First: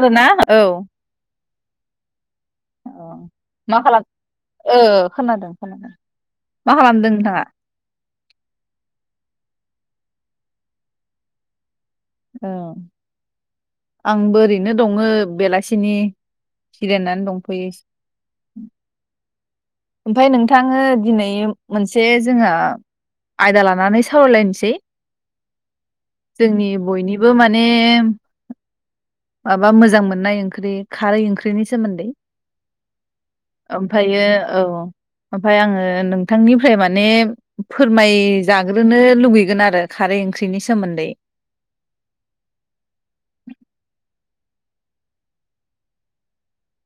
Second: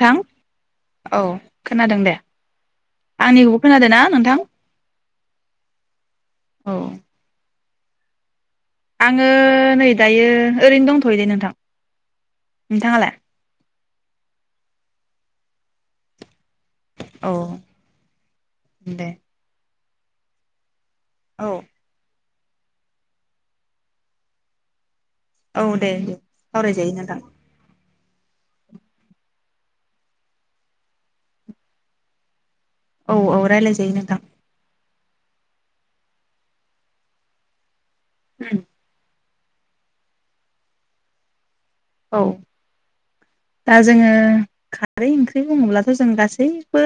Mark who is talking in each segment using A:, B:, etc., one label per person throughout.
A: आरो
B: थां
A: ना औ
B: औ खोनादों दे
A: औ
B: आंनिखौबो
A: मा
B: खोनादों ना
A: खालाम
B: नोंथां
A: ओ खोनादों खोनादों
B: औ
A: मा खालामदों नोंथाङा
B: आङो नै दायो ओरैनो दंथयो दे नोंथां
A: ओं
B: नोंथाङालाय?
A: आंबो ओरैनो दङो बेलासिनि जिरायनानै
B: औ
A: दंफैयो
B: दे
A: ओमफाय नोंथाङो दिनै
B: औ
A: मोनसे जोङो आयदा लानानै सावरायलायनोसै
B: औ दे दे
A: जोंनि
B: सावरायजायो नोंथां
A: बयनिबो माने माबा मोजां मोननाय ओंख्रि खारै ओंख्रिनि सोमोन्दै
B: औ औ रायलायजायो नोंथां
A: ओमफाय आङो नोंथांनिफ्राय माने फोरमाय जाग्रोनो लुगै गोन आरो खारै ओंख्रिनि सोमोन्दै
B: औ दा जोङो खारै ओंख्रि बुङोब्लाथ'जों गासैबो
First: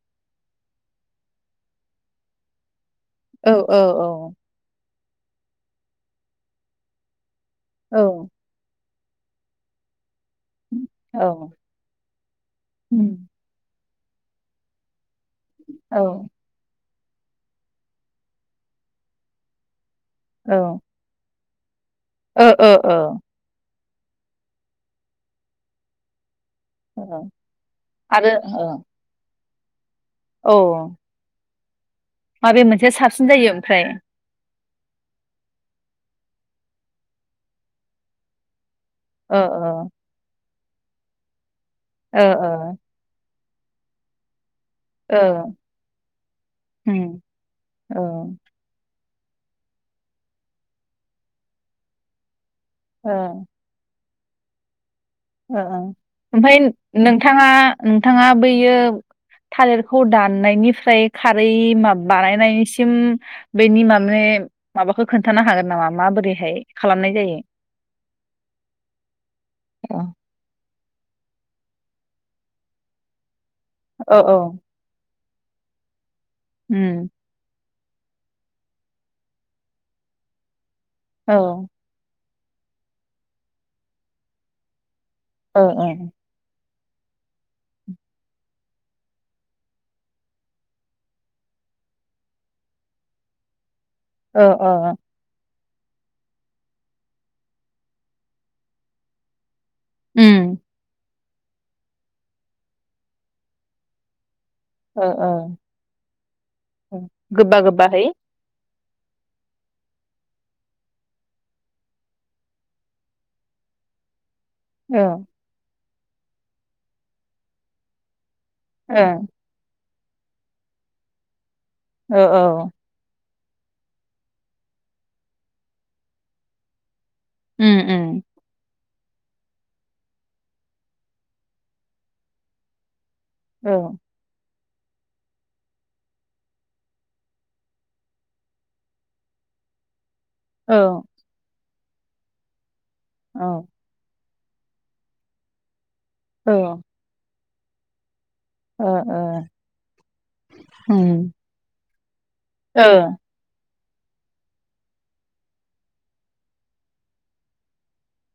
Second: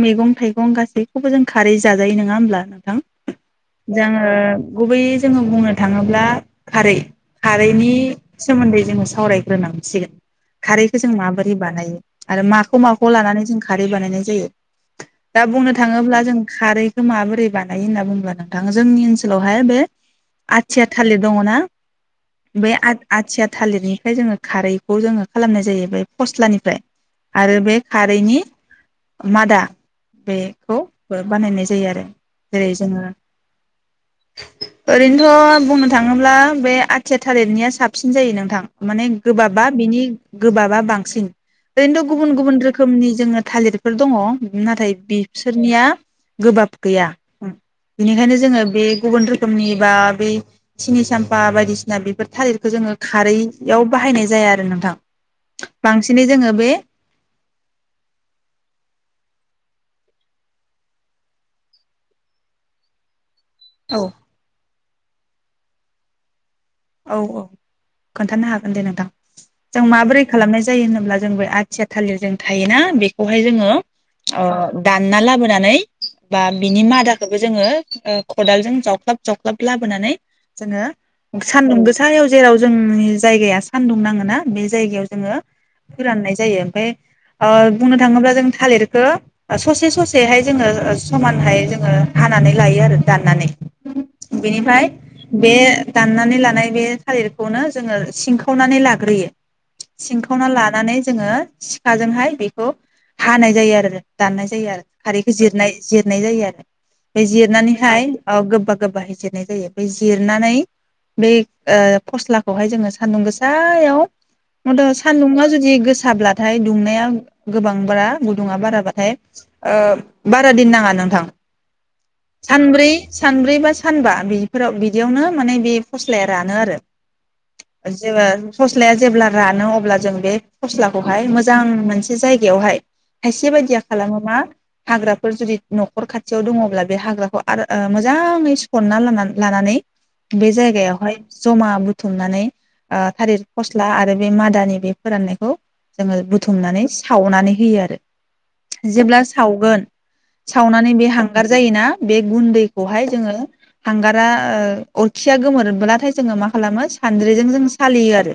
B: मैगं थाइगं गासैखौबो जों खारै जाजायो नङा होमब्ला नोंथां
A: औ औ औ
B: जोङो गुबै जोङो बुंनो थाङोब्ला खारै खारैनि सोमोन्दै जोङो सावरायग्रोनांसिगोन खारैखो जों
A: औ औ
B: माबोरै बानायो आरो माखौ
A: उम,
B: माखौ लानानै जों खा रै बानायनाय जायो दा बुंनो
A: औ
B: थाङोब्ला जों खारै माबोरै बानायो होनना बुङोब्ला नोंथां जोंनि ओनसोलावहाय बे
A: औ
B: आथिया थालिर दङ ना
A: ओ ओ
B: बे आ
A: ओ
B: आथिया थालिरनि ओमफ्राय जोङो खारैखौ जोङो खालामनाय जायो बे फस्लानि फ्राय
A: ओ
B: आरो बे
A: आरो
B: खारैनि
A: ओ
B: मादा
A: औ
B: बेखौ बानायनाय जायो जायो आरो
A: माबे
B: जेरै
A: मोनसेया
B: जोङो
A: साबसिन जायो ओमफ्राय
B: ओरैनोथ' बुंनो थाङोब्ला बे आथिया थालिरनिया साबसिन जायो नोंथां माने
A: ओ
B: गोबाबा
A: ओ
B: बिनि गोबाबा बांसिन ओरैनोथ'
A: ओ
B: गुबुन गुबुन
A: ओ
B: रोखोमनि जोङो थालिरफोर दङ नाथाय
A: ओ
B: बिसोरनिया गोबाब गैया
A: उम औ
B: बिनिखायनो
A: ओ
B: जोङो बे गुबुन रोखोमनि बा बै सिनि साम्फा बायदिसिना बिफोर थालिर खो जोङो खारैयाव बाहायनाय जाया आरो नोंथां।
A: ओ ओ
B: बांसिनै जोङो
A: ओमफाय
B: बे
A: नोंथाङा नोंथाङा बैयो थालिरखौ दाननायनिफ्राय खारै माब बानायनायनिसिम बेनि
B: औ
A: माने माबाखौ खोन थानो हागोन नामा माबोरैहाय खालामनाय
B: औ
A: जायो
B: औ खोन्थानो हागोन दे नोंथां जों
A: औ
B: माबोरै खालामनाय जायो होनोब्ला जों बो आथिया थालिरजों थायोना बेखौ हाय जोङो
A: औ औ
B: अ दा दानना लाबोनानै बा बिनि
A: उम
B: मादाखौबो जोङो ओ खदालजों जावख्लाब जावख्लाब लाबोनानै जोङो
A: औ ओ
B: सानदुं गोसायाव जेराव जोंनि जायगाया सानदुं नाङोना बे जायगायाव जोङो
A: ओ
B: फोराननाय जायो ओमफाय ओ बुंनो थाङोब्ला जों थालिरखो ओ ससे ससेहाय ओ जोङो समानहाय जोङो हानानै लायो आरो दाननानै
A: ओ
B: बेनिफाय
A: ओ
B: बे दाननानै लानाय बे थालिरखौनो जोङो सिंखावनानै लाग्रोयो सिंखावना
A: उम
B: लानानै जोङो सिखाजोंहाय बेखौ हानाय जायो आरो दाननाय जायो आरो
A: ओ
B: खारैखौ
A: ओ
B: जिरनाय जिरनाय जायो आरो बे
A: गोबा
B: जिरनानैहाय
A: गोबाहै
B: अ गोबाब गो बाहै जिरनाय जायो बे जिरनानै बै ओ फस्लाखौहाय जोङो सान्दुं गोसायाव [unintelligible]
A: ओ
B: सान्दुङा जुदि गोस थाब्लाथाय दुंनाया गोबां ब्रा गुदुङा
A: ओ
B: बाराबाथाय ओ बारा दिन नाङा नोंथां।
A: ओ औ
B: सानब्रै सानब्रै बा सानबा बिफोराव बिदियावनो माने बे फस्लाया रानो आरो
A: उम उम
B: जोङो सस फस्लाया जेब्ला रानो अब्ला जों बे फस्लाखौहाय मोजां मोनसे जायगायावहाय खायसे
A: औ
B: बायदिया खालामो मा हाग्राफोर जुदि न'खर खाथियाव दङब्ला बे हाग्राखौ आरो मोजाङै सुफनना ला लानानै बे
A: औ
B: जायगायावहाय जमा बुथुमनानै ओ थालिर
A: ओ
B: फस्ला आरो बे मादानि बे फोराननायखौ जोङो
A: ओ
B: बुथुमनानै सावनानै होयो आरो
A: ओ
B: जेब्ला सावगोन सावनानै बे हांगार जायोना बे गुन्दैखौहाय जोङो हांगारा ओ अरखिया गोमोरब्लाथाय जोङो मा खालामो सानद्रिजों जों सालियो आरो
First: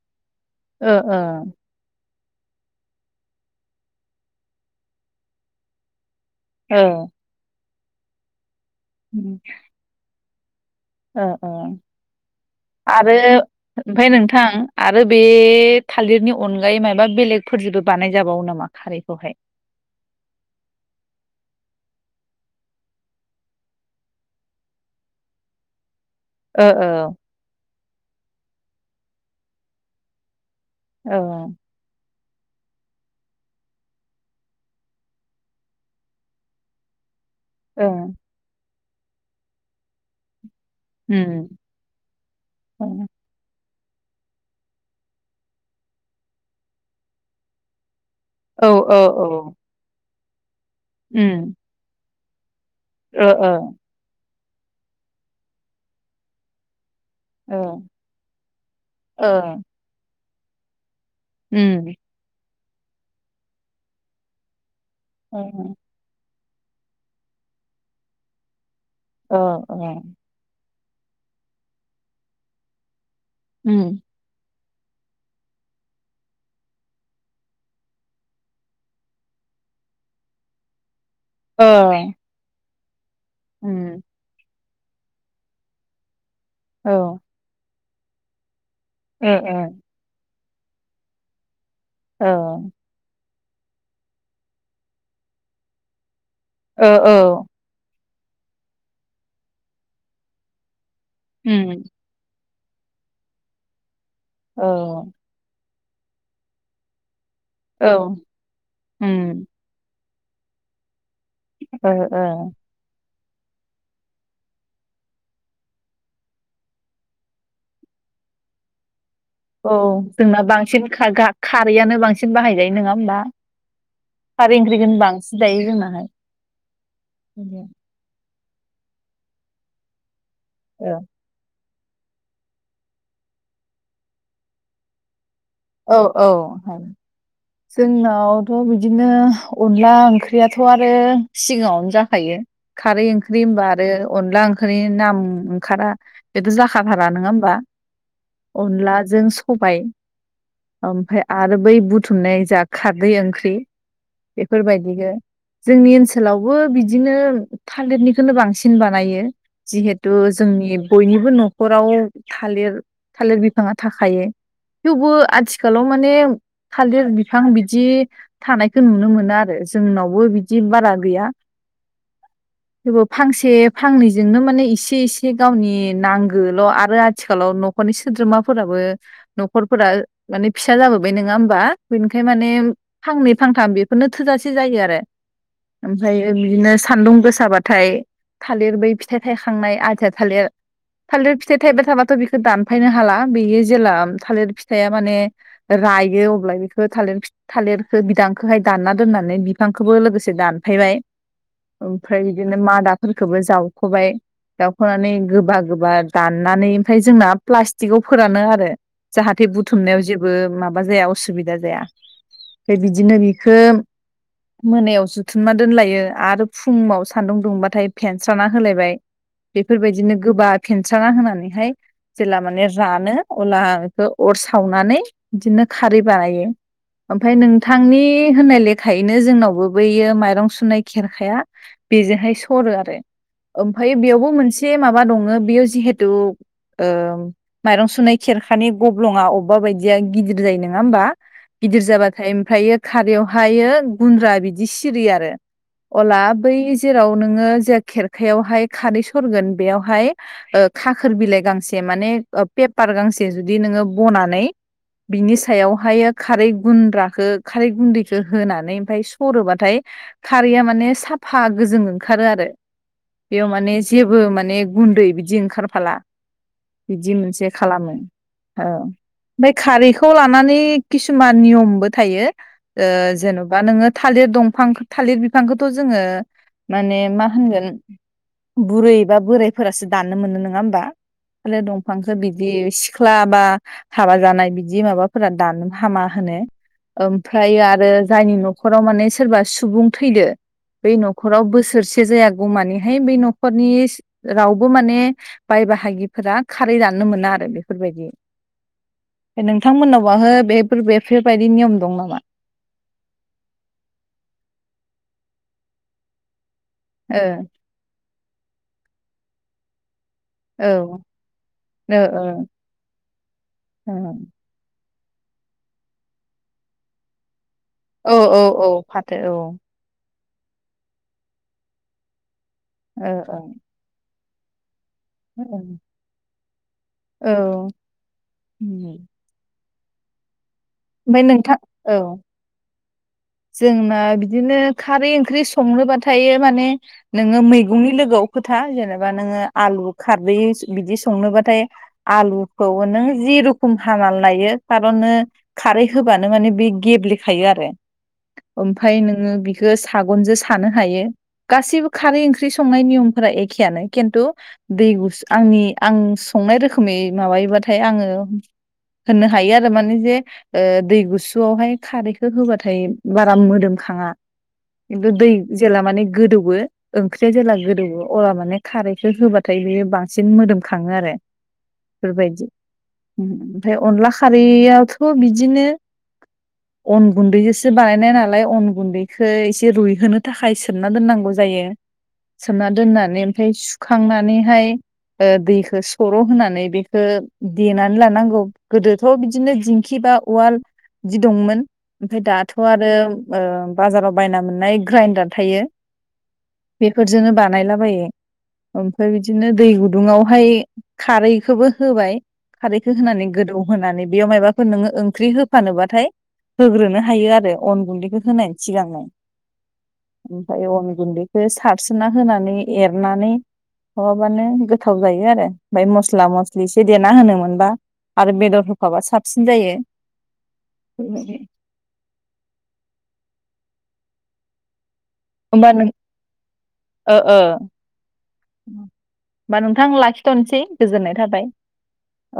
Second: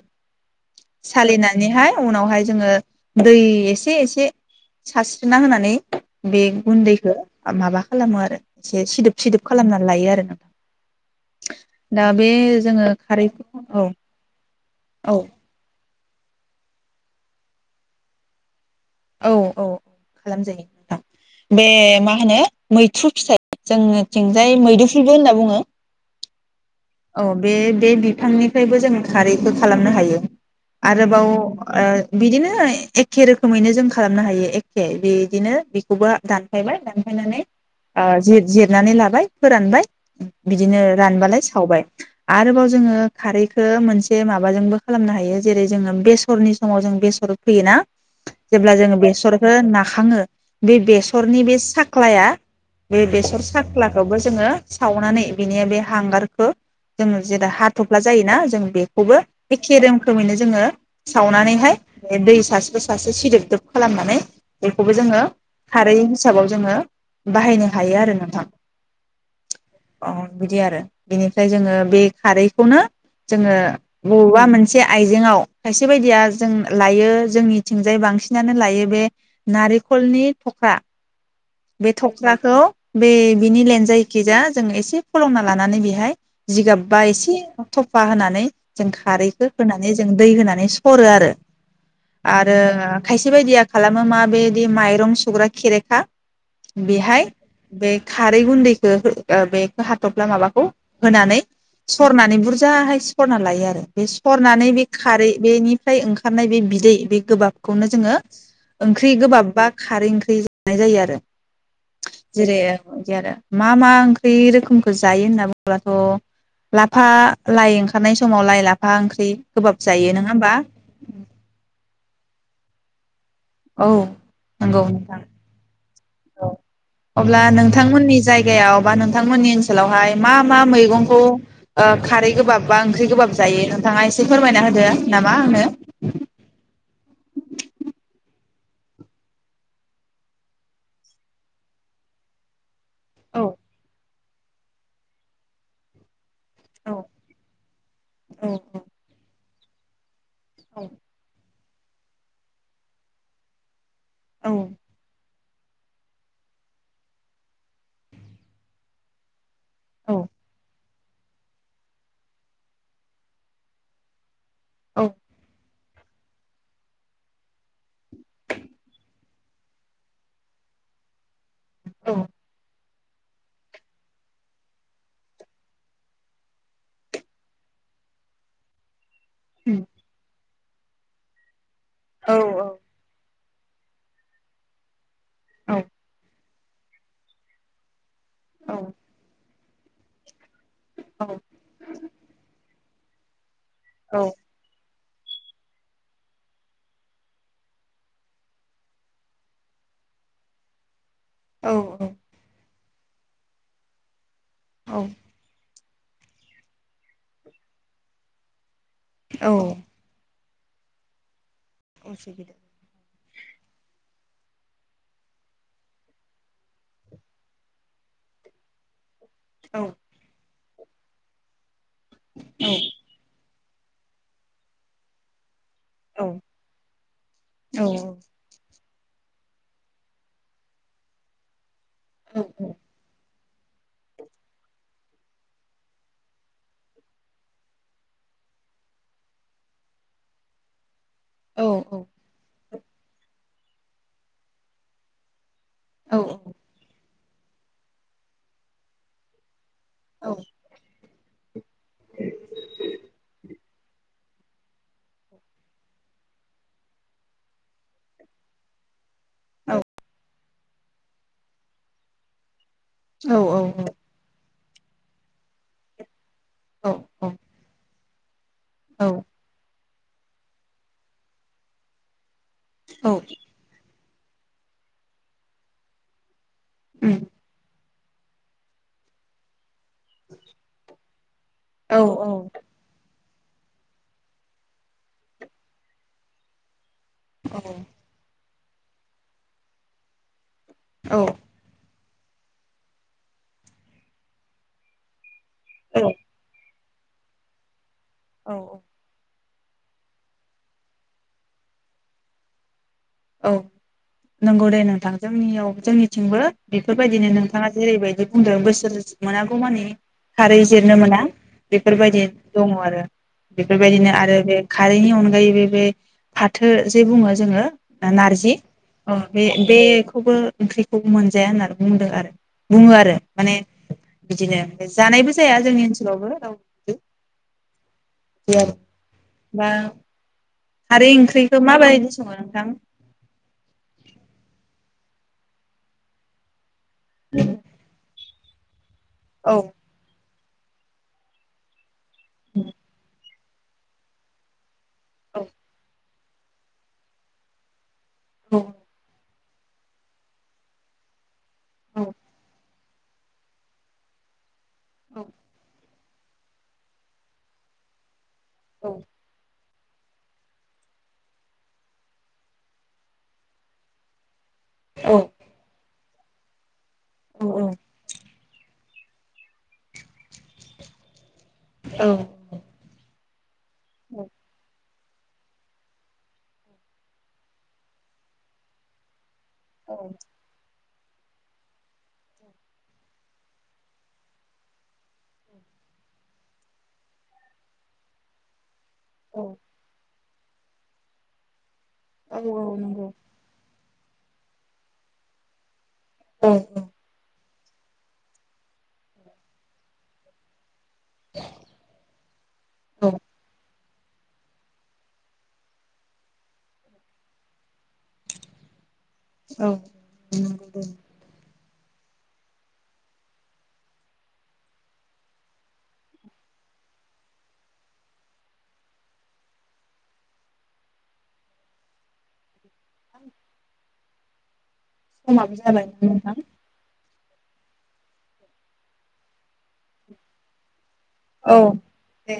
B: सालिनानैहाय उनावहाय जोङो दै एसे एसे सारस्रिना होनानै बे
A: ओ
B: गुन्दैखौ माबा खालामो आरो एसे सिदोब सिदोब खालामनानै लायो आरो नोंथां
A: ओ
B: दा बे जोङो
A: आरो
B: खारैखौ औ
A: ओमफ्राय नोंथां आरो
B: औ
A: बे थालिरनि अनगायै मायाबा बेलेगफोरजोंबो बानायजाबावो नामा
B: औ
A: खारैखौहाय
B: औ औ खालामजायो नोंथां बे मा होनो मैथ्रु फिसाइ जोंनिथिंजाय मैदुफुलबो होनना बुङो
A: ओ ओ
B: औ बे बे बिफांनिफ्रायबो जोंङो खारैखौ खालामनो हायो
A: ओ
B: आरोबाव बिदिनो एखे रोखोमैनो जों खालामनो हायो एखे बिदिनो बेखौबो दानफायबाय दानफायनानै
A: ओ
B: आ जिर जिर नानै लाबाय फोरानबाय बिदिनो
A: उम
B: रानबालाय आरोबाव जोङो खारैखौ खो मोनसे माबाजोंबो खालामनो हायो जेरै जोङो बेसरनि समाव जों बेसर फैयोना
A: औ
B: जेब्ला
A: औ
B: जोङो बेसरखौ
A: औ
B: नाखाङो बे बेसरनि
A: उम
B: बे साख्लाया बे
A: ओ
B: बेसर
A: ओ
B: साख्लाखौबो जोङो सावनानै बिनि बे हांगार खो जोङो जेेराव
A: ओ
B: हाथफ्ला जायोना जों बेखौबो
A: ओ
B: बे खेरें रोमैनो जोङो
A: उम
B: सावनानैहाय दै सासे सासे सिदोब दोब खालामनानै बेखौबो जोङो
A: ओ
B: खारै हिसाबाव जोङो बाहायनो हायो आरो नोंथां
A: ओ
B: अ बिदि आरो बिनिफ्राय जोङो बे खारैखौनो जोङो
A: उम
B: बबेबा मोनसे खायसे आइजेंआव खायसे बायदिया जों लायो जोंनिथिंजाय बांसिनानो लायो बे नारिेखलनि थख्रा बे
A: ओ
B: थख्राखौ बे बिनि
A: उम
B: लेनजायखिजा जोङ एसे फलंना लानानै बेहाय
A: औ
B: जिगाबबा
A: ओ
B: एसे सफा होनानै जों
A: ओ
B: खारैखौ होनानै जों दै होनानै नै सरो आरो
A: औ
B: आरो खायसे बायदिया खालामो मा बेदि माइरं सुग्रा खेरेखा
A: ओ औ
B: बेहाय बे खारै गुन्दैखौ बेखौ हाथब्ला माबाखौ होनानै
A: उम
B: सरनानै बुरज जाहाय सरना लायो आरो बे
A: औ
B: सरनानै बे खारै बेनि फ्राय ओंखारनाय बे बिदै बे
A: औ
B: गोबाबखौनो जोङो ओंख्रि
A: उम
B: गोबाब बा खारै ओंख्रि फ्रि जानाय जायो आरो
A: ओ ओ
B: जेरै बिदि आरो मा मा ओंख्रि रोखोमखौ जायो होनना बुङोबथ' लाफा लाइ ओंखारनाय समाव लाइ लाफा ओंख्रि
A: औ
B: गोबाब जायो नङा
A: जोंना
B: होमबा
A: बांसिन खा गा खारैआनो बांसिन बाहायजायो नोङा होमबा
B: औ
A: खारै
B: नंगौ
A: ओंख्रिखौनो
B: नोंथां
A: बांसिन जायो जोंनाहाय
B: औ अब्ला नोंथांमोननि जाय जायगायाव बा नोंथांमोननि ओनसोलावहाय मा मा मैगंखौ ओ खारै गोबाब बा ओंख्रि गोबाब जायो नोंथाङा एसे फोरमायना होदो ना
A: औ औ जोंनाव थ' बिदिनो अनला ओंख्रियाथ' आरो सिगाङावनो जाखायो खारै ओंख्रि
B: औ
A: होनबा आरो अनला ओंख्रि नाम ओंखारा बेथ'
B: औ
A: जाखाथारा नोङा होमबा
B: औ
A: अनलाजों सबाय ओमफ्राय आरो बै बुथुमनाय जा खारदै ओंख्रि
B: औ
A: बेफोरबायदिनो जोंनि ओनसोलावबो बिदिनो थालिरनिखौनो बांसिन बानायो जिहेतु
B: औ
A: जोंनि बयनिबो न'खराव थालिर थालिर बिफाङा थाखायो थेवबो आथिखालाव माने थालिर बिफां बिदि थानायखौ नुनो मोना आरो जोंनावबो बिदि बारा गैया
B: औ
A: जेबो फांसे फांनैजोंनो माने इसे इसे गावनि नांगोल' आरो आथिखालाव न'खरनि सोद्रोमाफोराबो न'खरफोरा माने फिसा जाबोबाय नोङा होमबा बेनिखाय माने फांनै फांथाम बेफोरनो थोजासे जायो आरो
B: औ
A: ओमफ्रायो बिदिनो सान्दुं गोसाबाथाय थालिर बै फिथाइ थाय खांनाय आथिया थालिर थालिर फिथाइ थाइबाया थाबाथ' बेखौ दान फायनो हाला बेयो जेला थालिर फिथाइआ माने रायो अब्ला बेखो थालिर थालिरखो बिदांखौहाय दानना दोननानै बिफांखोबो लोगोसे दानफायबाय ओमफ्राय बिदिनो मा दा फोरखोबो जावख'बाय दावख'नानै गोबा गोबा दाननानै ओमफ्राय जोंना प्लास्टिकआव फोरानो आरो जाहाथे
B: औ
A: बुध जेबो माबा जाया असुबि जा जाया फाय बिदिनो बि खो मोनायाव जुथुमना दोनलायो आरो फुुंआव सान्दुं दुंबाथाय फेेनस्राना होलायबाय
B: औ
A: बेफोरबायदिनो गोबाद फेनस्राना होनानैहाय जेला
B: औ
A: माने जानो अला इखो अर सा सावनानै इदिनो खारै बानायो ओमफ्राय नोंथांनि होननायले खायनो जोंनावबो बैयो माइरं सुनाय खेरखाया बेजोंहाय सरो आरो ओमफ्राय बेयावबो मोनसे माबा दङो बेयो जिहेथु ओ माइरं सुनाय खेरखानि गब्लङाव माबायदिया गिदिर जायो नङा होमबा गिदिर जाबाथाय ओमफ्रायो खारैयावहायो गुन्द्रा बिदि सिरि आरो अला बै जेराव नोङो जे खेरखायावहाय खारै सरगोन बेयाव हाय ओ खा खोर बिलाइ गांस से माने ओ पेपार गांसे जुद दि नोङो बना नै बिनि सायावहायो खारै गुनद्राखो खारै गुनदैखो होनानै औमफाय सु हरोबाथाय खारैया माने साफा गोजों ओंखारो आरो बेयाव माने जेबो माने गुन्दै बिदि ओंखारफाला बिदि मोनसे खालामो औ खारैखौ लानानै किसुमान नियमबो थायो ओ जेन'बा नोङो थालिर दंफां थालिर बिफांखौथ' जोङो माने मा होनगोन बुरै बा बोरायफोरासो दाननो मोनो नङा होमबा दंफांखौ बिदि सिख्ला बा हाबा जानाय बिदि माबाफोरा दाननो हामा होनो ओमफ्रायायो आरो जायनि न' न'खराव माने सोरबा सुबुं थैदों बै न'खराव बोसोरसे जायागौ मानिहाय बेै न'खरनि रावबो माने बाय बाहागिफोरा खारै जानो जानो मोना आरो बेफोरबायदि
B: औ औ
A: नोंथांमोननाव बाहो बेफोर बेफोरबायदि नियम दं नामा
B: औ नंगौ दे नोंथां जोंनियाव जोंनिथिंबो बेफोरबायदिनो नोंथाङा जेरैबायदि बुंदों बोसोर मोनागौ मानि खारै
A: ओ
B: जिरनो मोना
A: औ ओ
B: बेफोरबायदि दङ आरो बेफोरबायदिनो आरो बे खारैनि अनगायैबो बे फाथो जे बुङो जोङो
A: ओ औ औ
B: नारजि
A: औ
B: अ
A: फाथो
B: बे बे खौबो ओंख्रिखौ मोनजाया होननानै बुंदों आरो बुङो
A: औ ओ
B: आरो माने बिदिनो जानायबो जाया
A: ओं
B: जोंनि ओनसोलावबो रावबो
A: औ
B: बिदि आरो बा खारै
A: ओमफाय नोंथां
B: ओंख्रिखौ
A: औ
B: माबायदि सङो नोंथां
A: जोंना बिदिनो खारै ओंख्रि संनोबाथायो माने नोङो
B: औ
A: मैगंनि लोगोआव खोथा जेनबा नोङो
B: औ
A: आलु खारदै बिदि संनोबाथाय आलुखौ नों जिरु खम हानानै लायो कार'न नो
B: औ
A: खारै होबानो माने बे गेब्लेखायो आरो ओमफाय नोङो बि खो सागनजों सानो हायो। गासिबो
B: औ
A: खारै ओंख्रि स नाय निमफोरा एखेयानो किन्थु दै गुस आंनि आं संनाय रोखोमै माबायोबाथाय आङो
B: औ
A: होननो हायो आ [unintelligible] माने जे ओ दै गुसुआवहाय खारैखो होबाथाय बारा मोदोमखाङा।
B: औ
A: किनतु दै जेला माने गोदौवो ओंख्रिया जेला गोदौवो अला माने खारैखो होबाथाय बेयो बांसिन मोदोमखाङो आरो
B: औ
A: बेफोरबायदि उम उम ओमफ्राय अनला खारियावथ बिदिनो अन गुन्दैजोंसो बानायनाय नालाय अन गुन्दै ओ एसे रुइहोनो
B: औ
A: थाखाय सो सोमना दोननांगौ जायो सोमना दोननानै ओमफाय सुखांनानैहाय ओ दैखौ सर' होनानै बेखौ देनानै लानांगौ। गोदोथ' बिदिनो
B: औ
A: दिं बा उवाल जि दंमोन ओमफाय दाथ'
B: औ
A: आरो
B: नंगौ
A: ओ बाजाराव बायना मोननाय ग्राइन्डार थायो।
B: औ
A: बेफोरजोंनो बानायला बोइ ओमफ्राय बिदिनो दै गुदुंयावहाय खारैखौबो होबाय खारैखो होनानै गोदौ होनानै बेयाव मायबा फोर नोङो ओंख्रि होफानोबाथाय होग्रोनो हायो आरो अन गुन्दैखौ होनायनि सिगांनो।
B: औ नंगौ
A: ओमफायो
B: दे
A: अन गुन्दैखोस सारसोना होनानै एरनानै खोबाबानो गोथाव जायो आरो फाय मस्ला मस्लि एसे देना होनो मोनबा आरो बेदर होफाबा साब सिन जायो।
B: समाबो जाबाय
A: नों
B: नोंथां
A: ओ ओ होमबा नोंथां लाखि थ'नसै गोजोननाय थाबाय
B: औ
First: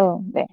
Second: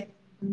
A: औ दे